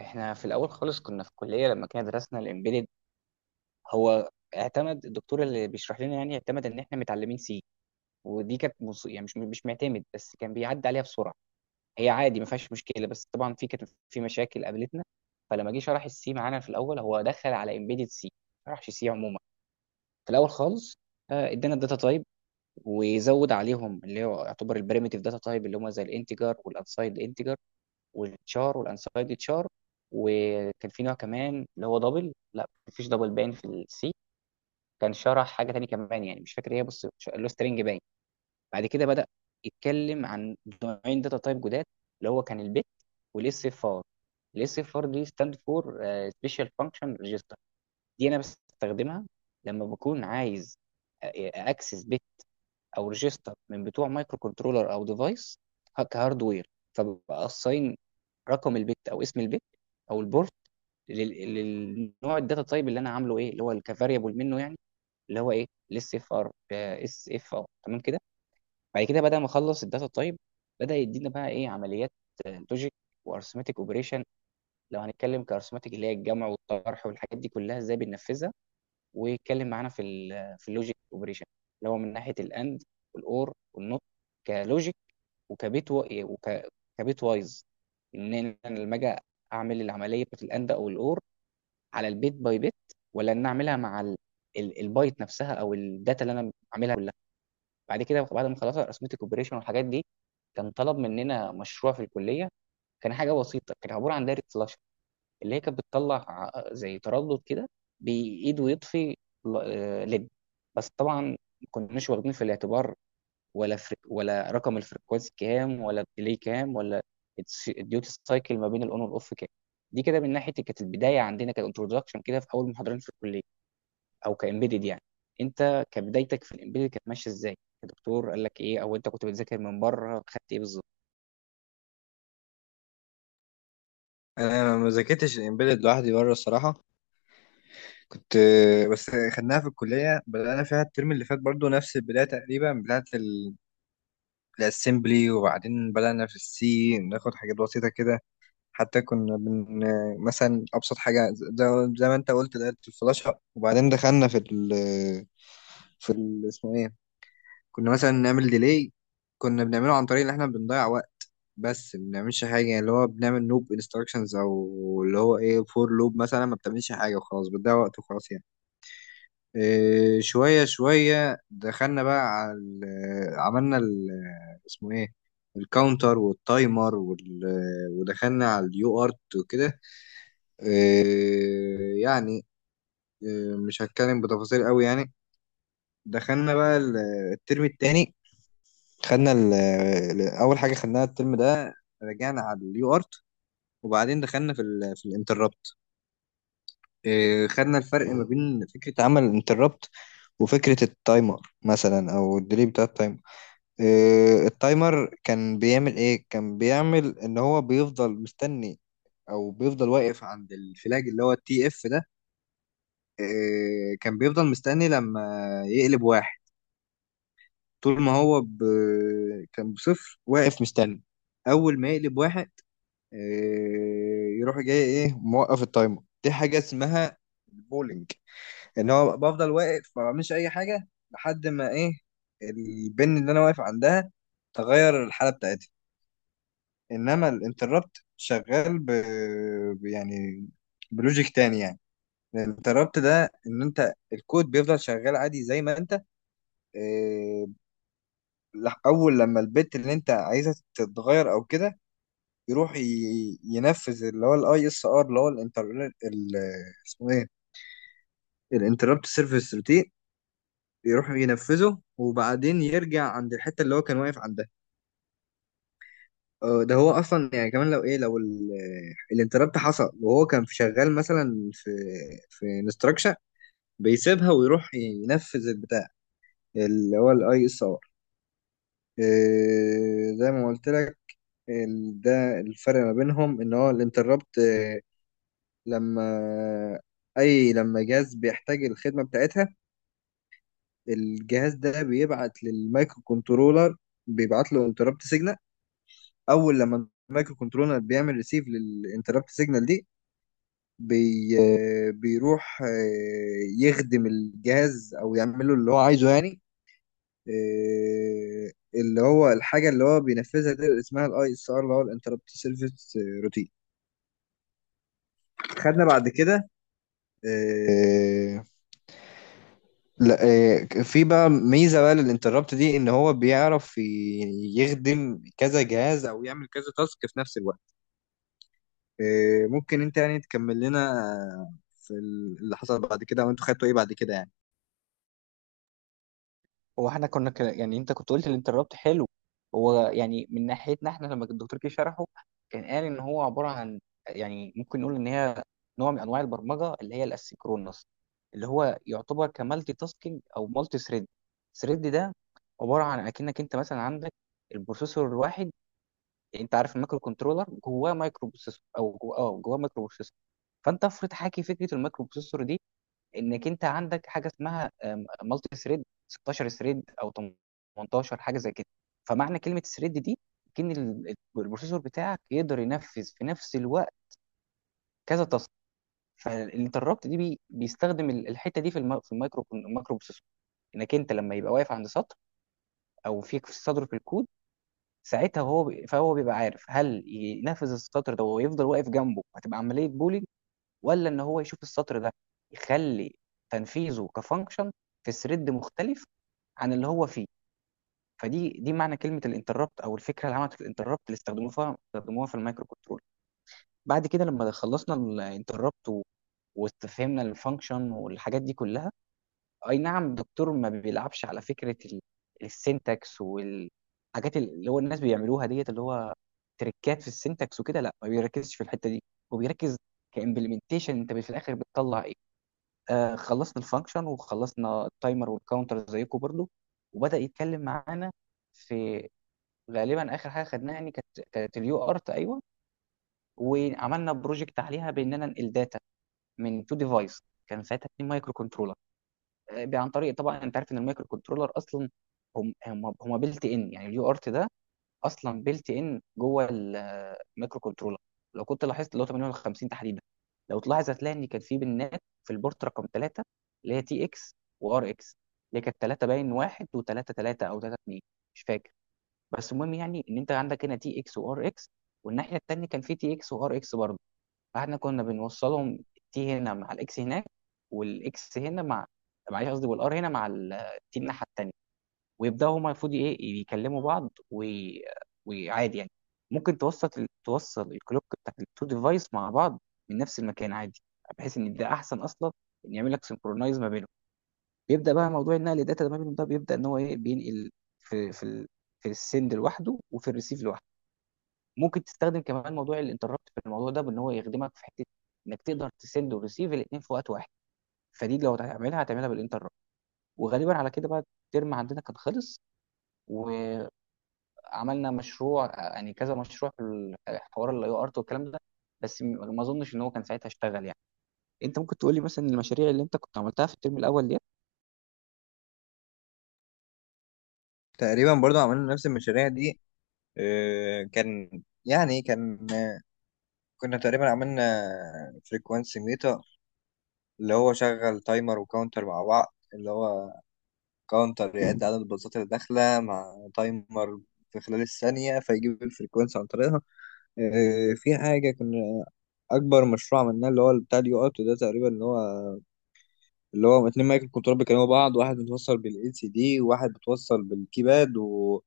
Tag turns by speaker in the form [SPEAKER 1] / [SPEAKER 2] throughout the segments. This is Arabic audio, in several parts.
[SPEAKER 1] احنا في الاول خالص كنا في الكليه لما كنا درسنا الامبيدد. هو اعتمد الدكتور اللي بيشرح لنا، يعني اعتمد ان احنا متعلمين سي. ودي كانت يعني مش معتمد، بس كان بيعدي عليها بسرعه. هي عادي ما فيهاش مشكله، بس طبعا كانت في مشاكل قابلتنا. فلما جه شرح السي معانا في الاول، هو دخل على امبيدد سي، ما شرحش سي عموما في الاول خالص. ادانا الداتا تايب، وزود عليهم اللي هو يعتبر البريمتيف داتا تايب، اللي هم زي الانتجر والانسايد انتجر والتشار والانسايد تشار. وكان في نوع كمان اللي هو دبل، لا مفيش دبل باين في السي. كان شرح حاجه تانية كمان، يعني مش فاكر ايه، بص اللي هو سترينج باين. بعد كده بدا يتكلم عن نوعين داتا تايب جداد، اللي هو كان البت والاس اف ار. الاس اف ار دي ستاند فور سبيشال فانكشن ريجستر. دي انا بستخدمها لما بكون عايز اكسس بت او ريجستر من بتوع مايكرو كنترولر او ديفايس كهاردوير. فبقى رقم البت او اسم البت او البورت للنوع الداتا تايب اللي انا عامله، ايه اللي هو كفاريبل منه يعني، اللي هو ايه الاس اف ار اس اف ار، تمام كده. بعد كده بعد ما اخلص الداتا تايب، بدا يدينا بقى ايه عمليات لوجيك وارثماتيك اوبريشن. لو هنتكلم كارثماتيك، اللي هي الجمع والطرح والحاجات دي كلها، ازاي بننفذها. ويتكلم معانا في ال في اللوجيك اوبريشن، اللي هو من ناحيه الاند والاور والنوت كلوجيك، وكبيت و... إيه، وك... كبيت وايز. ان انا لما اجي اعمل العمليه بتاعت الاند او الاور على البيت باي بيت، ولا ان اعملها مع البايت نفسها او الداتا اللي انا بعملها كلها. بعد كده بعد ما خلصت ارثمتك اوبريشن والحاجات دي، كان طلب مننا مشروع في الكليه. كان حاجه بسيطه، كان عباره عن دايره فلاش، اللي هي كانت بتطلع زي تردد كده، بايد ويطفي، ليد. بس طبعا ما كناش واخدين في الاعتبار ولا ولا رقم الفريكونسي كام، ولا الديلي كام، ولا الديوتي سايكل ما بين الاون والاوف كام. دي كده من ناحيه كانت البدايه عندنا، كانترودكشن كده في اول محاضرين في الكليه او كامبيدد يعني. انت كبدايتك في الامبيدد كانت ماشيه ازاي؟ الدكتور قال لك ايه، او انت كنت بتذاكر من بره خدت ايه بالظبط؟
[SPEAKER 2] انا ما ذاكرتش الامبيدد لوحدي بره الصراحه. كنت بس خدناها في الكليه، بدأنا فيها الترم اللي فات برضو نفس البدايه تقريبا بتاعه الاسمبلي، وبعدين بدأنا في السي ناخد حاجات بسيطه كده. حتى كنا بن مثلا ابسط حاجه زي ما انت قلت دايره الفلاشه، وبعدين دخلنا في ال في ال اسمه ايه، كنا مثلا نعمل ديلي. كنا بنعمله عن طريق ان احنا بنضيع وقت بس ما بنعملش حاجه، يعني اللي هو بنعمل لوب انستراكشنز او اللي هو ايه فور لوب، مثلا ما بتعملش حاجه وخلاص، بتضيع وقت وخلاص يعني. إيه، شويه شويه دخلنا بقى على عملنا ال اسمه ايه، الكاونتر والتايمر وال، ودخلنا على اليو ارت وكده. إيه يعني، إيه مش هتكلم بتفاصيل قوي يعني. دخلنا بقى الترم التاني، خدنا اول حاجه خدناها الترم ده رجعنا على اليو ارت، وبعدين دخلنا في ال في الانتربت. خدنا الفرق ما بين فكره عمل الانتربت وفكره التايمر مثلا، او الديلي بتاع التايمر. إيه، التايمر كان بيعمل ايه؟ كان بيعمل ان هو بيفضل مستني، او بيفضل واقف عند الفلاج اللي هو التي اف ده. إيه، كان بيفضل مستني لما يقلب واحد. طول ما هو ب... كان بصفر واقف مستني، اول ما يقلب واحد. إيه، يروح جاي ايه موقف التايمر، دي حاجه اسمها البولينج. ان هو بفضل واقف ما بعملش اي حاجه لحد ما ايه البن اللي انا واقف عندها تغير الحاله بتاعتها. انما الانتربت شغال يعني بلوجيك تاني يعني. الانتربت ده ان انت الكود بيفضل شغال عادي زي ما انت إيه، اول لما البت اللي انت عايزها تتغير او كده، يروح ينفذ اللي هو الاي اس ار اللي هو الانتر ال- اسمه ايه، الانتربت سيرفيس روتين. يروح ينفذه وبعدين يرجع عند الحته اللي هو كان واقف عندها. ده هو اصلا يعني، كمان لو ايه، لو الانتربت حصل وهو كان في شغال مثلا في في انستراكشن، بيسيبها ويروح ينفذ البتاع اللي هو الاي اس ار، زي ما قلت لك. ده الفرق ما بينهم، ان هو الانتربت لما اي لما جهاز بيحتاج الخدمه بتاعتها، الجهاز ده بيبعت للمايكرو كنترولر، بيبعت له انتربت سيجنال. اول لما المايكرو كنترولر بيعمل ريسيف للانتربت سيجنال دي، بي بيروح يخدم الجهاز او يعمل له اللي هو عايزه يعني. اللي هو الحاجه اللي هو بينفذها دي اسمها الاي اس ار اللي هو الانتربت سيرفيس روتين. خدنا بعد كده آه، لا، في بقى ميزة بقى للانتربت دي، ان هو بيعرف يخدم كذا جهاز او يعمل كذا تاسك في نفس الوقت. ممكن انت يعني تكمل لنا في اللي حصل بعد كده، وانتوا خدتوا ايه بعد كده يعني.
[SPEAKER 1] هو احنا كنا يعني انت كنت قلت الانترابت حلو. هو يعني من ناحيتنا احنا لما الدكتور كي شرحه، كان قال ان هو عباره عن، يعني ممكن نقول ان هي نوع من انواع البرمجه، اللي هي الاسيncronous، اللي هو يعتبر كمالتي تاسكينج او مالتي ثريد. ثريد ده عباره عن اكنك انت مثلا عندك البروسيسور الواحد. يعني انت عارف المايكرو كنترولر جواه مايكرو بروسيسور او جواه مايكرو بروسيسور. فانت افرض حاكي فكره المايكرو بروسيسور دي، انك انت عندك حاجه اسمها مالتي ثريد 16 ثريد او 18 حاجه زي كده. فمعنى كلمه ثريد دي، ان البروسيسور بتاعك يقدر ينفذ في نفس الوقت كذا تاسك. فالانتربت دي بيستخدم الحته دي في في المايكرو المايكرو بروسيسور، انك انت لما يبقى واقف عند سطر او في سطر في الكود، ساعتها هو بي- فهو بيبقى عارف هل ينفذ السطر ده ويفضل واقف جنبه، هتبقى عمليه بولينج، ولا ان هو يشوف السطر ده يخلي تنفيذه كفانكشن في ثريد مختلف عن اللي هو فيه. فدي معنى كلمه الانتربت، او الفكره اللي عملت الانتربت، اللي استخدموها في المايكرو كنترول. بعد كده لما خلصنا الانتربت واستفهمنا الفانكشن والحاجات دي كلها، اي نعم الدكتور ما بيلعبش على فكره السنتكس والحاجات اللي هو الناس بيعملوها ديت، اللي هو تريكات في السنتكس وكده، لا ما بيركزش في الحته دي. هو بيركز كامبلمنتيشن انت في الاخر بتطلع ايه. خلصنا الفانكشن وخلصنا التايمر والكاونتر زيكم برضو. وبدأ يتكلم معانا في، غالبا اخر حاجه خدناها يعني كانت اليو ارت ايوه. وعملنا بروجكت عليها باننا ننقل داتا من تو ديفايس، كان ساعتها اتنين مايكرو كنترولر. عن طريق طبعا انت عارف ان المايكرو كنترولر اصلا هم بيلت ان، يعني اليو ارت ده اصلا بيلت ان جوه الميكرو كنترولر. لو كنت لاحظت اللي هو 5850 تحديدا، لو تلاحظ هتلاقي ان كان في بنات في البورت رقم 3، اللي هي تي اكس وار اكس، اللي كانت 3 باين 1 و3 3 او 3 2، مش فاكر. بس المهم يعني ان انت عندك هنا تي اكس وار اكس، والناحيه الثانيه كان في تي اكس وار اكس برضه. فاحنا كنا بنوصلهم تي هنا مع الاكس هناك، والاكس هنا مع، معلش قصدي والار هنا مع التي الناحيه التانيه. ويبداوا هما المفروض ايه يكلموا بعض وعادي يعني. ممكن توسط توصل الكلوك بتاعت التو ديفايس مع بعض من نفس المكان عادي، بحيث ان ده احسن اصلا، ان يعمل لك سنكرونايز ما بينهم. بيبدا بقى موضوع النقل الداتا ما بينهم ده، بيبدا ان هو ايه بينقل، في في السند لوحده وفي الريسيف لوحده. ممكن تستخدم كمان موضوع الانتربت في الموضوع ده، بان هو يخدمك في حته انك تقدر تسند وريسيف الاثنين في وقت واحد. فدي لو هتعملها هتعملها بالانتربت. وغالبا على كده بقى الترم عندنا كان خلص. و عملنا مشروع، يعني كذا مشروع في حوار الاي ارت والكلام ده، بس ما اظنش ان هو كان ساعتها اشتغل يعني. انت ممكن تقولي مثلا المشاريع اللي انت كنت عملتها في الترم الاول دي.
[SPEAKER 2] تقريبا برضو عملنا نفس المشاريع دي. آه، كان يعني كان آه، كنا تقريبا عملنا فريكوانسي ميتر، اللي هو شغل تايمر وكاونتر مع بعض، اللي هو كاونتر يعد عدد الباصات اللي داخلة مع تايمر في خلال الثانية، فيجيب الفريكونسي عن طريقها. في حاجة كنا أكبر مشروع عملناه اللي هو بتاع اليو أوت ده تقريبا، اللي هو اتنين مايك كنترول بيكلموا بعض، واحد متوصل بالال سي دي وواحد متوصل بالكيباد،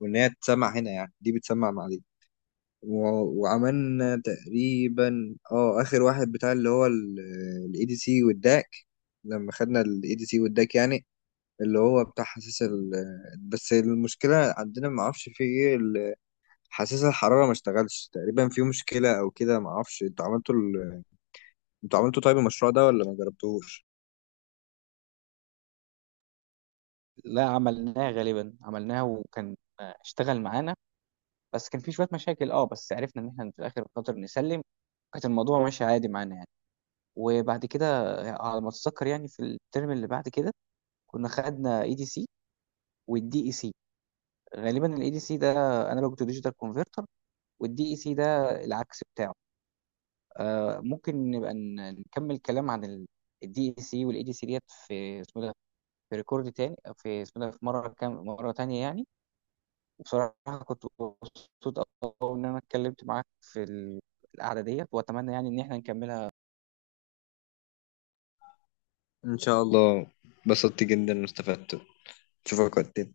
[SPEAKER 2] وإن هي تسمع هنا يعني، دي بتسمع مع دي. و... وعملنا تقريبا اه آخر واحد بتاع اللي هو الاي دي سي والداك. لما خدنا الاي دي سي والداك يعني، اللي هو بتاع حساس بس المشكلة عندنا ما اعرفش في ايه حساس الحرارة ما اشتغلش تقريبا، في مشكلة او كده ما اعرفش. انتوا عملتوا انتوا عملتوا طيب المشروع ده، ولا ما جربتوش؟
[SPEAKER 1] لا عملناها، غالبا عملناها وكان اشتغل معانا. بس كان في شويه مشاكل اه، بس عرفنا ان احنا في الاخر خاطر نسلم، كانت الموضوع ماشي عادي معانا يعني. وبعد كده على ما اتذكر يعني في الترم اللي بعد كده كنا خدنا اي دي سي والدي اي سي. غالبا الاي دي سي ده انالوج تو ديجيتال كونفرتر، والدي اي سي ده العكس بتاعه. ممكن نبقى نكمل كلام عن الدي اي سي والاي دي سي ديت في اسمه ده، في ريكورد تاني في اسمه ده، في مره كام مره تانية يعني. وبصراحه كنت مبسوط قوي ان انا اتكلمت معاك في القعده ديت، واتمنى يعني ان احنا نكملها.
[SPEAKER 2] ان شاء الله، بس اشوفك وقت تاني.